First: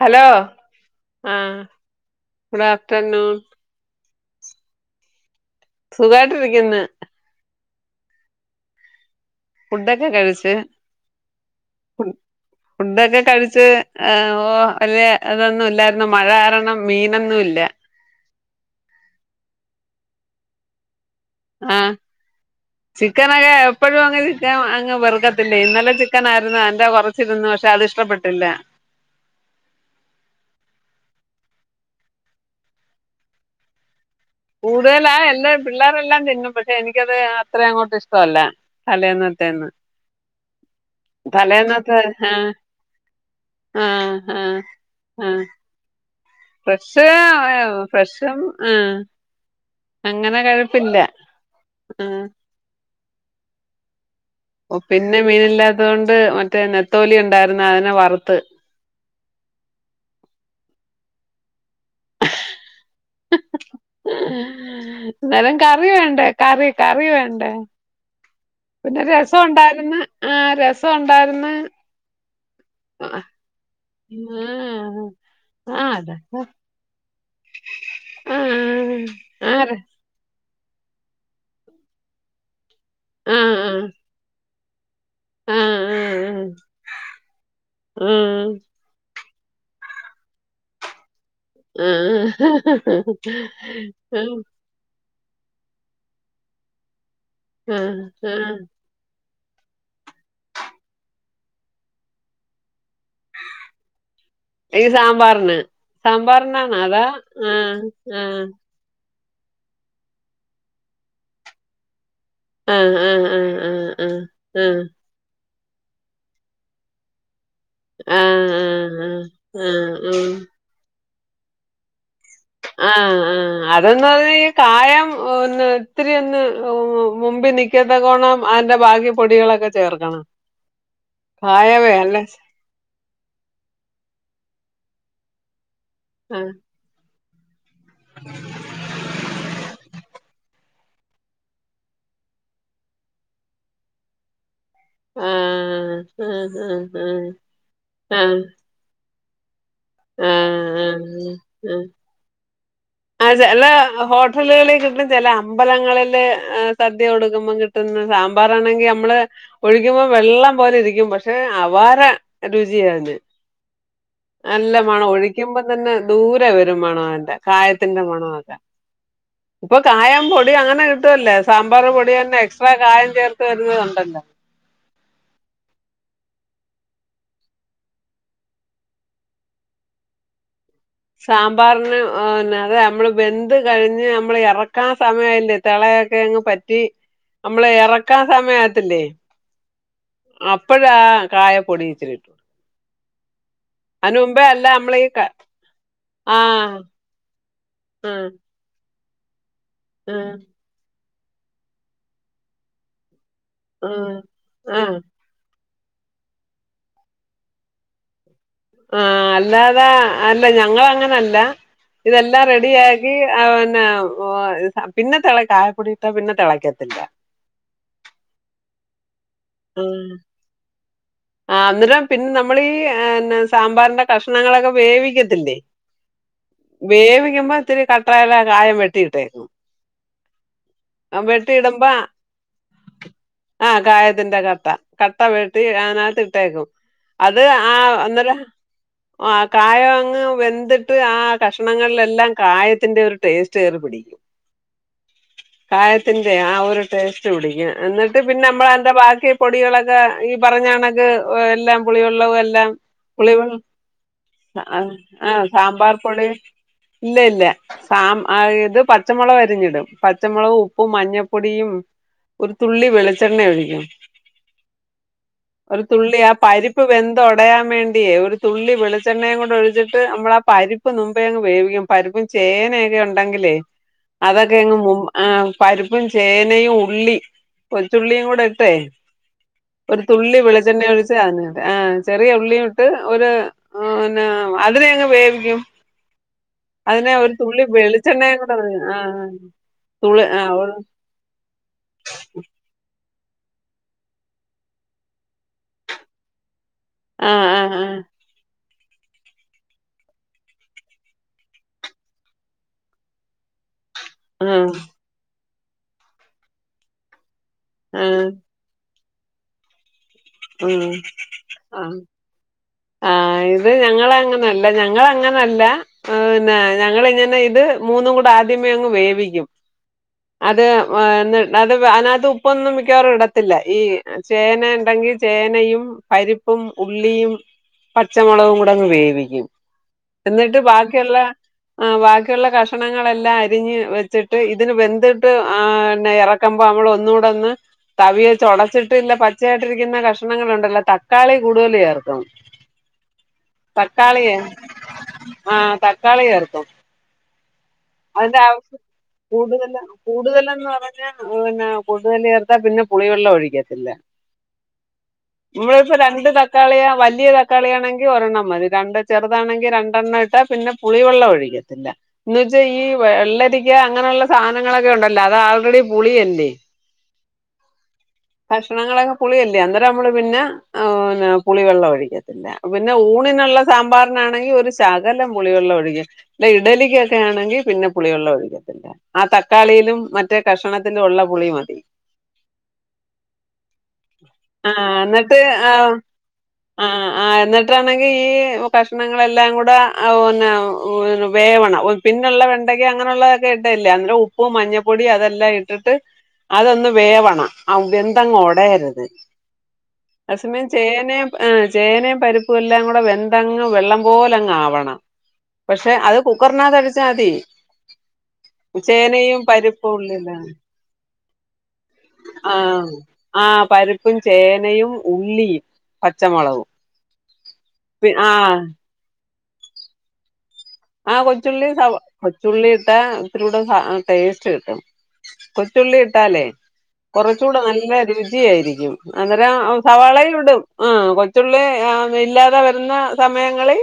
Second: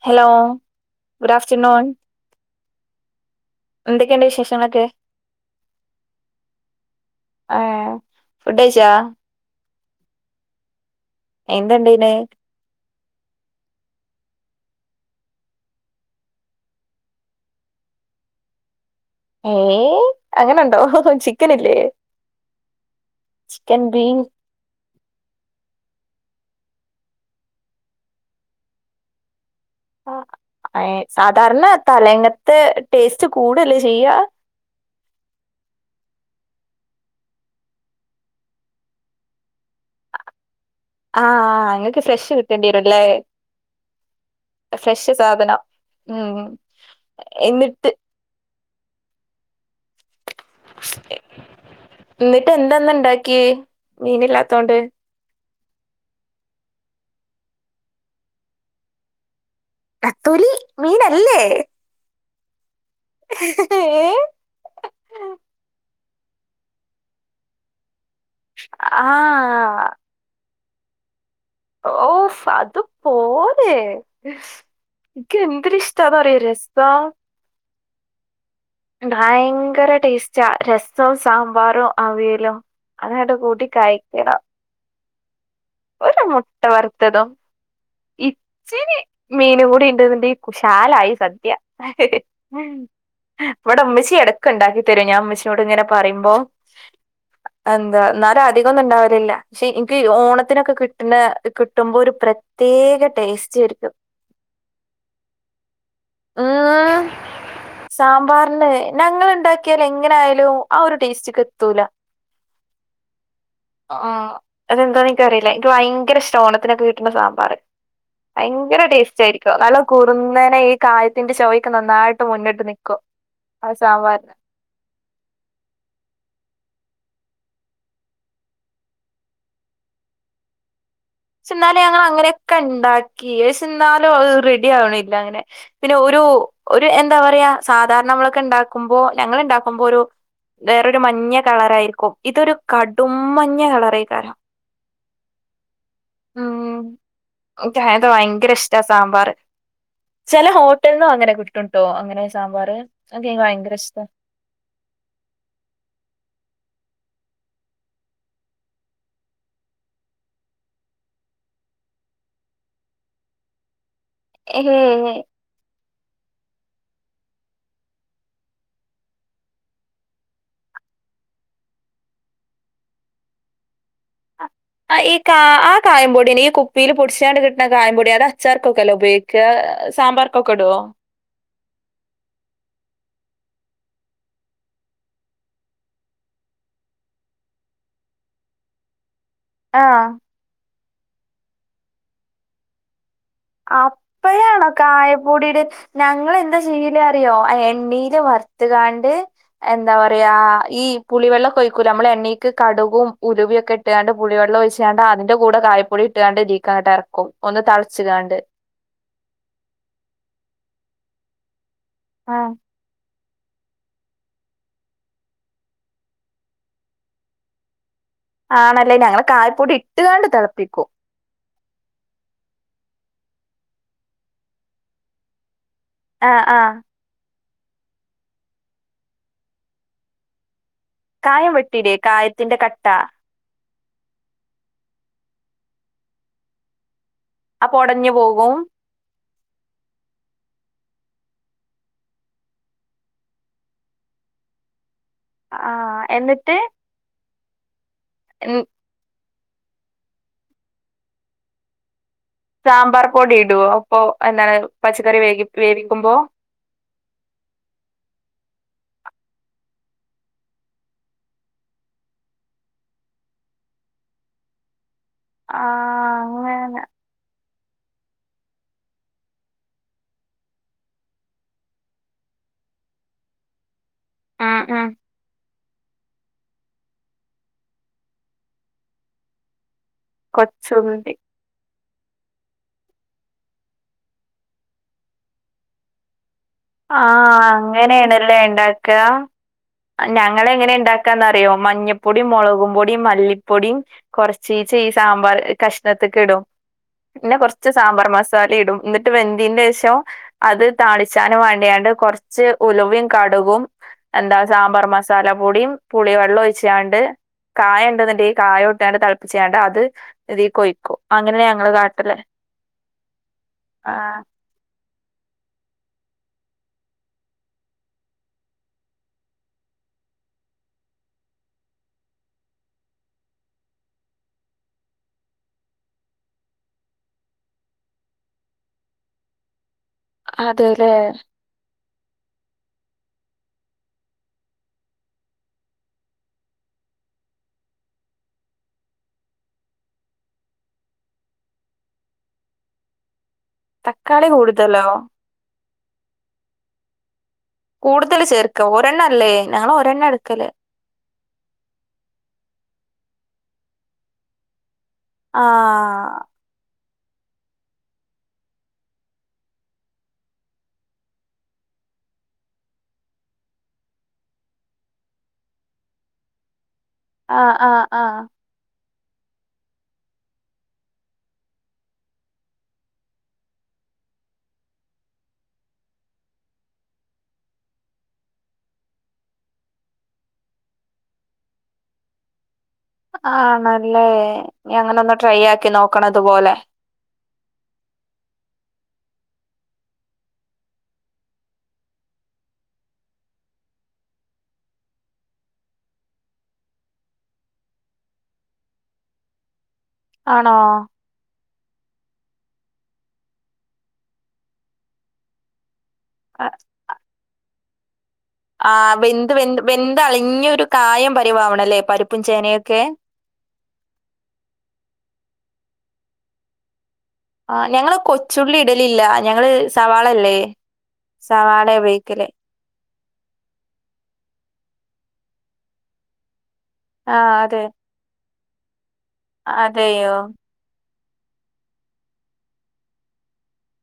Hello good ആ afternoon good afternoon. എന്തൊക്കെയുണ്ട് വിശേഷങ്ങളൊക്കെ? സുഖായിട്ടിരിക്കുന്ന്. ആ ഫുഡ് കഴിച്ചാ. ഫുഡൊക്കെ കഴിച്ച്. എന്തെണ്ട് പിന്നെ. ഫുഡൊക്കെ കഴിച്ച്, ഓ വലിയ ഇതൊന്നും ഇല്ലായിരുന്നു. മഴ കാരണം മീനൊന്നും ഇല്ല. ഏയ് അങ്ങനെണ്ടോ? ആ ചിക്കനൊക്കെ ചിക്കൻ എപ്പോഴും ബീൻ അങ്ങനെ ചിക്കൻ അങ്ങ് വെറുക്കത്തില്ലേ ഇന്നലെ മിടുക്കനായിരുന്നു അതിന്റെ കൊറച്ചിലൊന്നും പക്ഷെ അത് ഇഷ്ടപ്പെട്ടില്ല. ആ ഏ സാധാരണ തലേങ്ങത്തെ ടേസ്റ്റ് കൂടെയല്ലേ ചെയ്യാ. കൂടുതലാ എന്റെ പിള്ളേരെല്ലാം തിന്നും പക്ഷെ എനിക്കത് അത്ര അങ്ങോട്ട് ഇഷ്ടമല്ല തലേന്ന്. [unintelligible] ആ ആ ഇങ്ങക്ക് ഫ്രെഷ് കിട്ടേണ്ടി വരുല്ലേ. ആ ആ ആ. ഉം ഫ്രഷ്.. എന്നിട്ട് ഫ്രഷും ആ. അങ്ങനെ കഴിപ്പില്ല ആ. കെ. ഓ പിന്നെ മീനില്ലാ അതുകൊണ്ട് മറ്റേ നത്തോലി ഉണ്ടായിരുന്ന് അതിനെ വറുത്ത്. നത്തോലി മീനല്ലേ. ഏഹ് നേരം കറി വേ കറി കറി വേണ്ടേ പിന്നെ ആഹ് രസോണ്ടായിരുന്നു ആ രസ രസോണ്ടായിരുന്നു. ഓഫ് അത് പോരെ. എനിക്ക് ആ എന്തൊരു ആ അതെ ഇഷ്ടാന്നറിയോ രസോ ആ ആ ആ ഭയങ്കര ടേസ്റ്റാ രസവും സാമ്പാറും അവിയലും. അതായിട്ട്. ആ ആ ആ കൂട്ടി ആ കഴിക്കണം. ഒരു മുട്ട വറുത്തതും ആ ഇത്തിരി മീനും കൂടി ഇണ്ടതിന്റെ ശാലായി സദ്യ. ആ ആ സദ്യ, ഇവിടെ ഉമ്മച്ചി ഇടക്ക് ഉണ്ടാക്കി തരും ഞാൻ ഉമ്മച്ചിയോടിങ്ങനെ പറയുമ്പോ ആ. എന്താ എന്നാലും അധികന്നും ഉണ്ടാവലില്ല. പക്ഷെ എനിക്ക് ഓണത്തിനൊക്കെ കിട്ടണ കിട്ടുമ്പോ ഒരു പ്രത്യേക ടേസ്റ്റ് ഇല്ല. ഇത് സാമ്പാറിന്. സാമ്പാറിനാണോ അതാ ഉം ആ ആ. സാമ്പാറിന് ഞങ്ങൾ ഉണ്ടാക്കിയാൽ എങ്ങനെ ആയാലും ആ ഒരു ടേസ്റ്റ് കിട്ടൂല. ആ ആ ആ ആ ആ ആ. ഇല്ല എനിക്ക് ഭയങ്കര ഇഷ്ടാ ഓണത്തിനക്കെ കിട്ടുന്ന സാമ്പാറ്. ആഹ് ഭയങ്കര ടേസ്റ്റ് ആയിരിക്കോ നല്ല ആഹ് ആഹ് കുറുന്നേനെ ഈ കായത്തിന്റെ ചൊവ്വയൊക്കെ നന്നായിട്ട്. മുന്നിട്ട് ആ നിക്കും ആ ആ അതന്ന് സാമ്പാറിന് പറഞ്ഞൽ കായം ഒന്ന് ഇത്തിരി ഒന്ന് [unintelligible] മുമ്പിനിക്കത്തകോണം അതിന്റെ ഭാഗ്യ പൊടികളൊക്കെ ചേർക്കണം ച്ച്ന്നാലും കായവേ അല്ലേ ഞങ്ങളങ്ങനെക്കെണ്ടാക്കി എഷേ എന്നാലുത് റെഡി ആവണില്ല അങ്ങനെ പിന്നെ ഒരു ആഹ് ഒരു എന്താ പറയാ സാധാരണമ്മളൊക്കെണ്ടാക്കുമ്പോ ഞങ്ങള്ണ്ടാക്കുമ്പോ ഒരു വേറൊരു മഞ്ഞ കളറായിര്ക്കും ഇതൊരു കടും മഞ്ഞ കളറേ ക ആഹ്.... ആഹ് അഹ് എനിക്കങ്ങനത്തെ അഹ് ഭയങ്കര ഇഷ്ടാ അഹ് സാമ്പാറ് ചെല ആഹ് ഹോട്ടൽന്നും അഹ് അങ്ങനെ അഹ് കിട്ടുംട്ടോ അഹ് അങ്ങനെ സാമ്പാറ് അതെനിക്ക് അജ്അല്ല ഭയങ്കര ഇഷ്ടാ ഹോട്ടല്കളി [unintelligible] ചെല അമ്പലങ്ങളില് സദ്യ കൊടുക്കുമ്പം കിട്ടുന്ന സാമ്പാറാണെങ്കിൽ മ്മള് ഒഴിക്കുമ്പോം വെള്ളം പോലിരിക്കും പക്ഷെ അവ പാര രുചിയായ്ന്ന് നല്ല മണം ഏഹ് ഒഴിക്കുമ്പം തന്നെ ദൂരെ വരും മണന്റെ കായത്തിന്റെ മണൊക്കെ ഇപ്പൊ കായം പൊടിയങ്ങനെ കിട്ടുവല്ലേ സാമ്പാർ പൊടിയന്നെ എക്സ്ട്രാ കായം ചേർത്ത് വരുന്നുന്നത്ണ്ടല്ലോ ആഹ് ഈ കാ ആ കായം പൊടിന്നെ ഈ കുപ്പിൽ പൊടിച്ചാണ്ട് കിട്ന്ന കായം പൊടി അത് അച്ചാർക്കൊക്കെ അല്ലോ ഉപെയ്ക്ക സാമ്പാർകൊക്കടുവോ സാമ്പാറിന് ന്നെ അതെ നമ്മള് ബെന്ത് കഴിഞ്ഞ് നമ്മള് എറക്കാൻ സമയായില്ലേ തെളെ ളെക്കെങ് പറ്റി നമ്മളെറക്കാൻ സമയത്തില്ലേ ആഹ് ഇപ്പഴാ കായ പൊടി ഇച്ചിരിട്ടു അപ്പഴണോ ഈ ക കായപ്പൊടിടെ ആ ഞങ്ങെന്താ ചെയീല് അറിയോ ആ ആ എണ്ണീയില് വറുത്തുകാണ്ട് എന്താ ആ പറയാ ഈ പുളിവെള്ളോകൊഴിക്കുല്ലേ നമ്മൾ എണ്ണീക്ക് കടുകും ആ ഉലുവക്കെട്ടാണ്ട് പുളി ആ വെള്ളൊയ്ച്ചാണ്ട് അതിന്റെ കൂടെ കായ പൊടി ട്ടാണ്ട് ഇതീക്കങ്ങട്ട് എർക്കും ഒന്ന് തൾച്ച്ക്കാണ്ട്. ആഹ് അല്ലാതെ അല്ല ഞങ്ങളങ്ങനല്ല ഇതെല്ലാം ആഹ് റെഡി യാ ക്കി എഹ് പിന്നെ ഓഹ് പിന്നെ തെള കായപ്പൊടിയിട്ടാ പിന്നെ തെളക്കത്തില്ല. ആണല്ലേ ഞങ്ങള് കായപ്പൊടി ഉം ഇട്ട്കാണ്ട് തെളപ്പിക്കും. ആഹ് ന്നട്ട് പിന്നെ നമ്മളീ ഏഹ് എന്ന സാമ്പാറിന്റെ കഷ്ണങ്ങളൊക്കെ വേവിക്കത്തില്ലേ. ആ ആ വേവിക്കുമ്പോ ഇത്തിരി കട്ടായല്ല കായം വെട്ടിയിട്ടേക്കും. കായം വെട്ടിയിടുമ്പ വെട്ടിയില്ലേ കായത്തിന്റെ കട്ട ആഹ് കായത്തിന്റെ കട്ട. കട്ട വെട്ടി അതിനകത്ത് ഇട്ടേക്കും അത് ആ അപ്പൊ ഉടഞ്ഞു അന്നേര പോകും ആ കായോ അങ്ങ് വെന്ത്ട്ട് ആ കഷ്ണങ്ങളിലെല്ലാം കായത്തിന്റെ ഒരു ടേസ്റ്റേറി പിടിക്കും. ആ കായത്തിന്റെ ആ എന്നിട്ട് ഒരു ടേസ്റ്റ് പിടിക്കും എന്നിട്ട് പിന്നെ ഉം, അമ്മളയ്ൻ്റെ ബാക്കി പൊടികളൊക്കെ ഈ പറഞ്ഞാണക്ക് എല്ലാം പുളികൾ ള് വെല്ലാം സാമ്പാർ പൊടി പുളിവെൾ ഇടുവോ അപ്പൊ എന്താണ് അഹ് പച്ചക്കറി വേവി ആഹ് സാമ്പാർ വേവിക്കുമ്പോ പൊടി ഇല്ല ഇല്ല സാം ആഹ് ഇത് പച്ചമുളക് വരിഞ്ഞിടും പച്ചമുളകും ഉപ്പും മഞ്ഞപ്പൊടിയും ഒരു തുള്ളി വെളിച്ചെണ്ണ ഒഴിക്കും. ആ ഒരു തുള്ളി ആ പരിപ്പ് അങ്ങനെ വെന്ത ഒട ടയാൻ വേണ്ട്യേ ഒരു തുള്ളി വെളിച്ചെണ്ണയും കൂടൊഴിച്ചിട്ട് അമ്മൾ ആ പരിപ്പ് മുമ്പേങ്ങ് വേവിക്കും പരിപ്പും ച് ചേനയൊക്കെ ഉണ്ടെങ്കിലേ ഉം അതൊക്കെങ് ഉം മും ആഹ് പരിപ്പും ചേനയും ഉള്ളി കൊച്ചുള്ളിയും കൂടെട്ടേ ഒരു തുള്ളി കൊച്ചുള്ളി വിളച്ചെണ്ണയൊഴിച്ച് അതിനകത്ത് ആഹ് ചെറിയ ഉള്ളിയും ഇട്ട് ഒര് പിന്നെ അതിനെയങ്ങ് വേവിക്കും. ആ അതിനെ ഒരു തുള്ളി വെളിച്ചെണ്ണയും അങ്ങനെയാണല്ലേ കൂടെ ഉണ്ടാക്കുക ആഹ്. ഞങ്ങൾ എങ്ങനെ ഉണ്ടാക്കാന്നറിയോ മഞ്ഞപ്പൊടി മുളകും പൊടി മല്ലി പ്പൊടിയും കൊറചീച്ച ഈ സാമ്പാർ കഷ്ണത്തിക്ക് ഇടും. ആ പിന്നെ ആ കൊറച്ച് ആ ആ സാമ്പാർ മസാല ഇടും എന്നിട്ട് വെന്തീന്റെശം അത് താളിച്ചാനും വാ ചെയ്യാണ്ട് കൊറച്ച് ഉലുവയും കടുകും എന്താ ആ സാമ്പാർ മസാല പൊടിയും പുളിവെള്ളം ഒഴിച്ചാണ്ട് കായ ഉണ്ടെന്നണ്ട്ഈ കായ ഇട്ടാണ്ട് തിളപ്പിച്ചാണ്ട് അത് ഇതീകൊയ്ക്കും ഉം, അങ്ങനെയ ഞങ്ങള് ആ. കാട്ടല് ആ ഇത് ആഹ് ഞങ്ങളങ്ങനെല്ല ഞങ്ങങ്ങനെ ല്ല പിന്നെ ഞങ്ങിങ്ങനെ ഇത് മൂന്നും കൂടെ ആദ്യമേ അങ്ങ് വേവിക്കും അത് [unintelligible] അത് അതിനകത്ത് ഉപ്പൊന്നും മിക്കവാറും ഇടത്തില്ല ഈ ചേന ഇണ്ടെ ങ്കി ചേനയും പരിപ്പും ഉള്ളിയും പച്ചമുളകും കൂടെ അങ്ങ് വേവിക്കും എന്നിട്ട് അതെല്ലേ ബാക്കിയുള്ള ആ ബാക്കിയുള്ള കഷണങ്ങളെല്ലാം അരിഞ്ഞ് വെച്ചിട്ട് ഇതിന് വെന്തിട്ട് ആന്നെ എറക്കുമ്പ നമ്മള് ഒന്നൂടൊന്ന് തവിവെച്ചൊടച്ചിട്ട് ഇല്ല പച്ചയായിട്ടിരിക്കുന്ന കഷ്ണങ്ങളുണ്ടല്ലൊ തക്കാളി കൂടുതല് ചേർക്കും തക്കാളി തക്കാളിയെ കൂടുതലോ ആ തക്കാളി ചേർക്കും കൂടുതല് അതിന്റെ ആ ചേർക്ക ഒരെണ്ണം അല്ലേ ഞങ്ങള് കൂടുതൽ ഒരെണ്ണ എടുക്കല് കൂടുതലന്ന് പറഞ്ഞാ പിന്നെ കൂടുതൽ ചേർത്താ പിന്നെ പുളിവെള്ളം ഒഴിക്കത്തില്ല നമ്മളിപ്പോ ആഹ് രണ്ട് തക്കാളിയാ വലിയ ത ക്കാളിയാണെങ്കിൽ ഒരെണ്ണം മതി രണ്ട് ചെറുതാണെങ്കിൽ രണ്ടെണ്ണം ഇട്ടാ പിന്നെ പുളിവെള്ള ഒഴിക്കത്തില്ല ച്ച ഈ വെള്ളരിക്ക അങ്ങനെയുള്ള സാധനങ്ങളൊക്കെ ഒണ്ടല്ലോ അത് ആൾറെഡി പുളിയല്ലേ ആ ആ ആ കഷ്ണങ്ങളൊക്കെ പുളിയല്ലേ അന്നേരം നമ്മള് പിന്ന ആ ന്ന പുളി വെള്ളം ഒഴിക്കും പിന്നെ ഊണിനുള്ള സാമ്പാറിനാണെങ്കി ഒരു ശകലം പുളിവെള്ളം ഒഴിക്കും അല്ല ഇഡലിക്കൊക്കെയാ ണെങ്കി പിന്നെ പുളിവെള്ളം ഒഴക്കത്തില്ല ആ തക്കാളിയിലും മറ്റേ കഷണത്തിലും ഒള്ള പുളി മതി ആണല്ലേ ആ ഇനി അങ്ങനെ ഒന്ന് ട്രൈ എന്നിട്ട് ആക്കി നോക്കണം ഇതുപോലെ ആഹ് ആ എന്നിട്ടാണെങ്കി ഈ കഷ്ണങ്ങളെല്ലാം കൂടെ ആ പിന്നെ വേവണം ഓ പി ന്നൊള്ള വെണ്ടക്ക അങ്ങനുള്ളതൊക്കെ ഇട്ടയല്ലേ അന്നരം ഉപ്പ് മഞ്ഞപ്പൊടി അതെല്ലാം ഇട്ടിട്ട് അതൊന്ന് വേവണം ഔ വെന്തങ്ങ് ഒടയണം അ ആണോ സമയം ചേനേം ആ ചേനയും പരിപ്പും എല്ലാം കൂടെ വെന്തങ്ങ് വെള്ളം പോലങ്ങ് ആവണം പക്ഷെ അത് ആ കുക്കറിനകത്ത് അടിച്ചാതി ആ വെന്ത് വെന്ത് വെന്ത് ഉള്ളില്ലേ അളിഞ്ഞൊരു കായം പരിവം ആവണല്ലേ പരിപ്പും ചേനയൊക്കെ ആ പരുപ്പും ചേനയും ഉള്ളിയും പച്ചമുളകും ആ ഞങ്ങള് കൊച്ചുള്ളി ആഹ് ഇടലില്ല ഞങ്ങള് സവാളല്ലേ ആഹ് കൊച്ചുള്ളി സവാളയാ സവാ ഉപയോഗിക്കല്. കൊച്ചുള്ളി ഇട്ട ഇത്തിരി കൂടെ ടേസ്റ്റ് കിട്ടും കൊച്ചുള്ളി ഇട്ടാലേ ആ കുറച്ച കൂടെ അതെ. നല്ല രുചിയായിരിക്കും അന്നേരം അതെയോ? സവാളയും ഇടും ആ കൊച്ചുള്ളി അ ഇല്ലാതെ വരുന്ന സമയങ്ങളിൽ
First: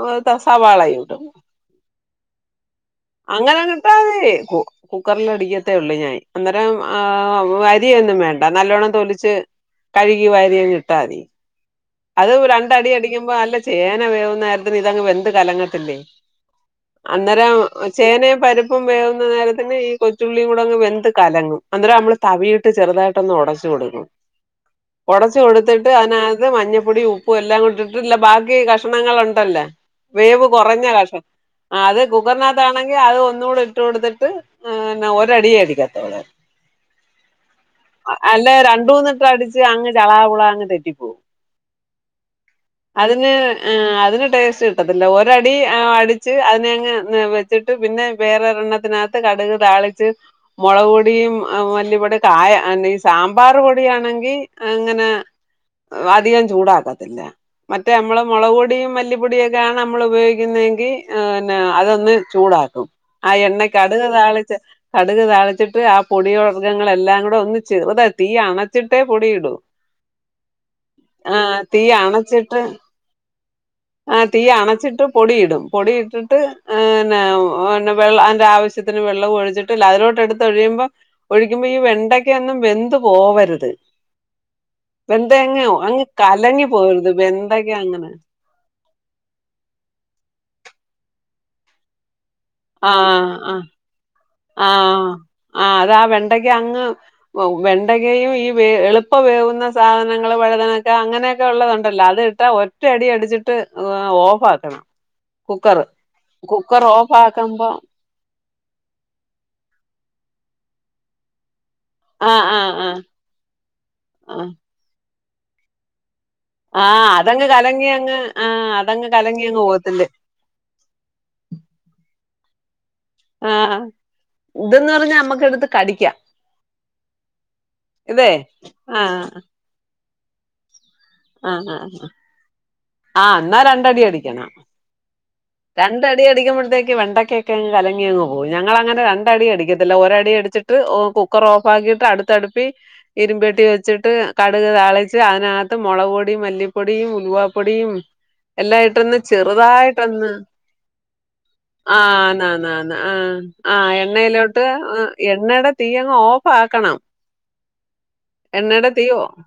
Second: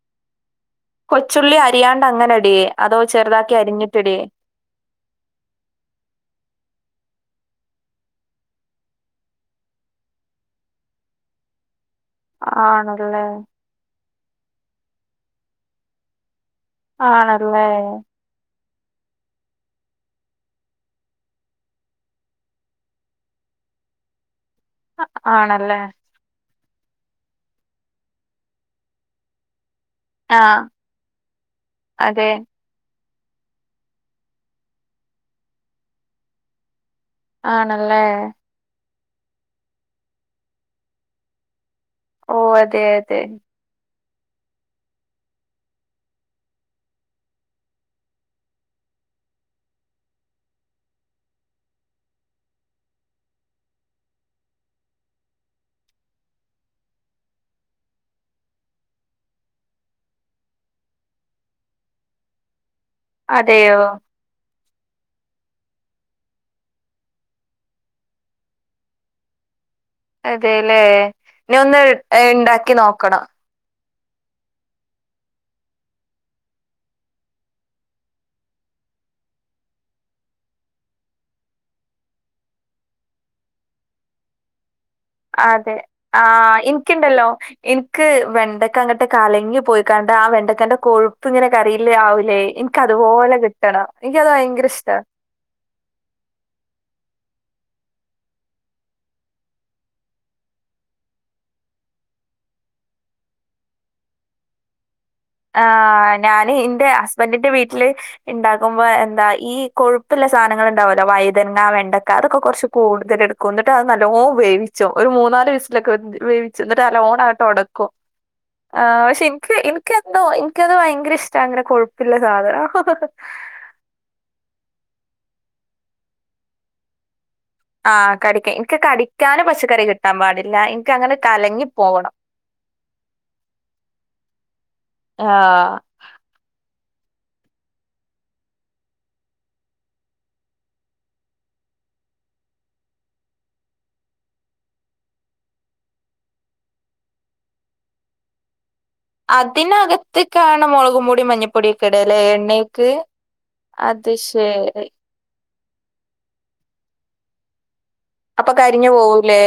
അ ത സവാള കൊച്ചുള്ളി അരിയാണ്ടങ്ങനെ ഇടിയെ അങ്ങനെന്ന ഇട്ടാ മതി കു കുക്കറിൽ അടിക്കത്തേ ഉള്ള് ഞാൻ അന്നേരം ആ വരിയൊന്നും വേണ്ട നല്ലോണ്ണം തൊലിച്ച് കഴുകി വാരിയങ്ങ് ഇട്ടാതി അത് രണ്ടടി ആണല്ലേ? അടിക്കുമ്പോ അല്ല ചേന വേവുന്ന നേരത്തിന് ഇതങ് വെന്ത് കലങ്ങത്തില്ലേ അന്നേരം ആണല്ലേ? ചേനയും പരു പ്പും വേവുന്ന നേരത്തിന്നെ ഈ കൊച്ചുള്ളിയും കൂടങ്ങ് വെന്ത് കലങ്ങും അന്നരം നമ്മള് തവിയിട്ട് ചെറുതായിട്ടൊന്ന് ഒടച്ചു കൊടുക്കും ആ- ഒടച്ചു ആണല്ലേ? കൊടുത്തിട്ട് അതിനകത്ത് മഞ്ഞ പൊടിയും ഉപ്പും എല്ലാം കൊണ്ടിട്ടിട്ട് ഇല്ല ബാക്കി കഷണങ്ങൾ ഒണ്ടല്ല ആ വേവ് കുറഞ്ഞ കഷം അ അത് അതെ. കുക്കർനാത്താണെ ങ്കി അത് ഒന്നുകൂടെ ഇട്ട് കൊടുത്തിട്ട് ന്നെ ഒരടിയെ അടിക്കത്തോള് ആണല്ലേ? അല്ല രണ്ടൂന്നിട്ട് അടിച്ച് അങ്ങ് ചളാപുള അങ്ങ് തെറ്റിപ്പോവും ഓ അതെ അതെ. അതിന് ആ അതിന് ടേസ്റ്റ് കിട്ടത്തില്ല ഒരടി അടിച്ച് അതിനെങ്ങ് വെച്ചിട്ട് പിന്നെ വേറെരെണ്ണത്തിനാ ത്ത് കടുക് താളിച്ച് മുളക് പൊടിയും മല്ലിപൊടി കായ ഈ സാമ്പാർ പൊടിയാണ് അങ്ങനെ അധികം ചൂടാക്കത്തില്ല മറ്റേ നമ്മള് മുളക് പൊടിയും മല്ലിപ്പൊടിയും ഒക്കെയണ് നമ്മൾ ഉപയോഗിക്കുന്നതെങ്കി പിന്നെ അതൊന്ന് ചൂടാക്കും ആ എണ്ണ അതെയോ? കടുക താളിച്ച കടുക് താളിച്ചിട്ട് ആ പൊടിയ വർഗ്ഗങ്ങളെല്ലാം കൂടെ ഒന്ന് ചെറുതാ തീ അണച്ചിട്ടേ പൊടി ഇടും അതെല്ലേ ന ഒന്ന് അണച്ചിട്ട് ഉണ്ടാക്കി നോക്കണം ആ തീ അണച്ചിട്ട് പൊടിയിടും പൊടിയിട്ടിട്ട്ന്നെ വെള്ള ആയിൻ്റെ ആവശ്യത്തിന് വെള്ളം ഒഴിച്ചിട്ടില് അതിലോട്ട് എടുത്ത് ഒഴിയുമ്പോ ഒഴിക്കുമ്പോ ഈ വെണ്ടക്ക ഒന്നും വെന്ത് പോവരുത് വന്ത എങ് അ ആ എനിക്കുണ്ടല്ലോ എനിക്ക് വെണ്ടക്ക അങ്ങോട്ട് കലങ്ങി പോയിക്കാണ്ട് ആ വെണ്ടക്കന്റെ കോ ഇങ്ങിനെ കറിയില്ലേ ആാവൂലേ എനിിക്കതുപോലെ കിട്ടണം എനി ആ ആ അതാ വെണ്ടക്ക അങ്ങ് വെണ്ടക്കയും ഈ വ എളുപ്പ വേവുന്ന സാധനങ്ങൾ വഴുതനക്കെ അങ്ങനെയൊക്കെ ഉള്ളതുണ്ടല്ലോ അത് ട്ട ഒറ്റയടി അടിച്ചിട്ട് ഓഫ് ആക്കണം കുക്കറ് ആ് ഞാന് കുക്കർ എന്റെ ഓഫ് ഹസ്ബൻറിന്റെ ആക്കുമ്പോ വീട്ടില് ഉണ്ടാക്കുമ്പോ എന്താ ഈ കൊഴുപ്പുള്ള സാധനങ്ങൾ ഉണ്ടാവല്ലോ വൈതനങ്ങ വേണ്ട ഉണ്ടക്കാ അതൊക്കെ ആഹ് കുറച്ച് ആഹ് ആഹ് കൂടുതല എടുക്കും എന്നിട്ട് അത് നല്ലോ ആഹ് വേിച്ചും ഒരു മൂന്നാല് വിസിലൊക്കെ വപേവിച്ച എന്നിട്ട് ആഹ് അലോൺ ആയിട്ട് അതങ്ങ് കലങ്ങി ഉടക്കും അങ്ങ് ആഹ് ആ അതങ്ങ് പക്ഷെ കലങ്ങി എനിക്ക് അങ്ങ് പോകത്തില്ലേ എനിക്കന്തോ എനിക്കത് ഭയങ്കര ഇഷ്ടാ അങ്ങനെ കൊഴപ്പില്ല സാധന ആ ഇതന്ന് പറഞ്ഞാ നമ്മക്ക എടുത്ത് കടിക്കാം ആഹ് ഇതേ കടിക്കാൻ എനിക്ക് കടിക്കാനും പച്ചക്കറി കിട്ടാൻ പാടില്ല അങ്ങനെ ആ കലങ്ങി ആ ആ പോവണം ആ എന്നാ രണ്ടടി അടിക്കണ ആഹ് രണ്ട അടി അടിക്ക്പഴത്തേ വെണ്ടക്കൊക്കെങ്ങ് കലങ്ങിയങ്ങ് പോയി ഞങ്ങൾങ്ങനെ രണ്ട അടി അടിക്കത്തില്ല ഒരടി അടിച്ചിട്ട് കുക്കർ ഓഫാക്കി അടുത്തടുപ്പി ഇരുമ്പെട്ടി വെച്ചിട്ട് കടുക് താളിച്ച് അതിനകത്ത് മുളക് പൊടിയും മല്ലിപ്പൊടിയും ഉൽവാപ്പൊടിയും എല്ലായിട്ടൊന്ന് ചെറുതായിട്ടൊന്ന് അതിനകത്തേക്കാണ് മുളകും പൊടി മഞ്ഞപ്പൊടിയൊക്കെ ഇടല്ലേ എണ്ണേക്ക് ആനാനന്ന ആ ആ അത് എണ്ണയിലോട്ട് ശരി എണ്ണയുടെ തീയങ്ങ് ഓഫ് ആക്കണം അപ്പൊ എണ്ണയുടെ കരിഞ്ഞു തീയോ പോകൂലേ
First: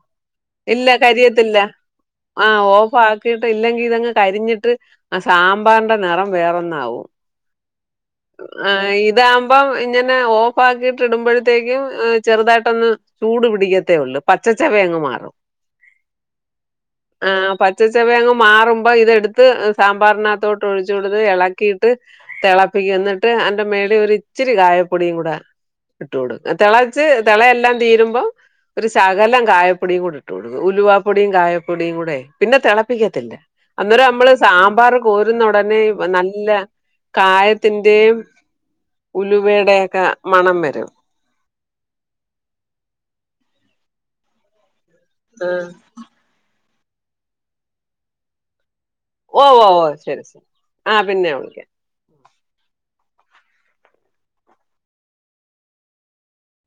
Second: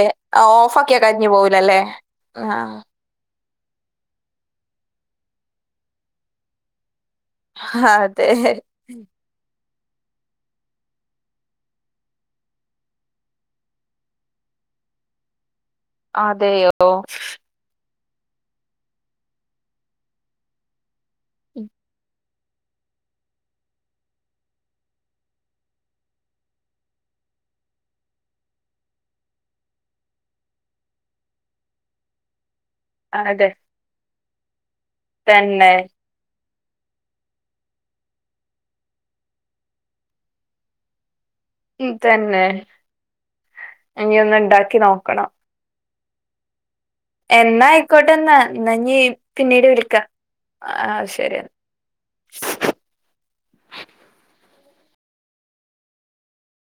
ഓഫ് ഇല്ല കരിഞ്ഞു കരിയത്തില്ല പോവൂലല്ലേ ആ ആഹ് ഓ ട്ട് ഇല്ലെങ്കിൽ ഇതങ്ങ് കരിഞ്ഞിട്ട് ആ സാമ്പാറിന്റെ നിറം വേറൊന്നാവും അ അതെ ഇപ്പം ഇങ്ങനെ ഓഫ് ആക്കിട്ട ഇടുമ്പോഴത്തേക്കും ചെറുതായിട്ടൊന്ന് ചൂട് പിടിക്കത്തേ ഉള്ളൂ പ ച്ച വങ്ങങ് മാറും അതെയോ വേ മാറുമ്പോ ഇതെടുത്ത് സാമ്പാറിനകത്തോട്ട് ഒഴിച്ചു കൊടുത്ത് ഇളക്കിയിട്ട് തിളപ്പിക്ക ചെന്നിട്ട് എന്റെ മേള ഒരു ഇച്ചിരി കായപ്പൊടിയും കൂട ഇട്ടോടും തിളച്ച് തിളയെല്ലാം തീരുമ്പോം ഒരു ശകലം കായപ്പൊടിയും കൂടി ഇട്ട്കോടു ഉലവാപ്പൊടിയും കായപ്പൊടിയും കൂടെ പിന്നെ തിളപ്പിക്കത്തില്ല അതെ അന്നരം നമ്മള് സാമ്പാർ കോരുന്ന തന്നെ ഉടനെ നല്ല കായത്തിന്റെയും ഉലുവയുടെ ഒക്കെ മണം വരും തന്നെ ഇന ഒന്ന് ഉണ്ടാക്കി നോക്ക ആ എന്നാ ആയിക്കോട്ടെ എന്നാ നീ ഓ പിന്നീട് ഓ ഓ വിളിക്കാം ശരി ശരി ആ പിന്നെ ശരി വിളി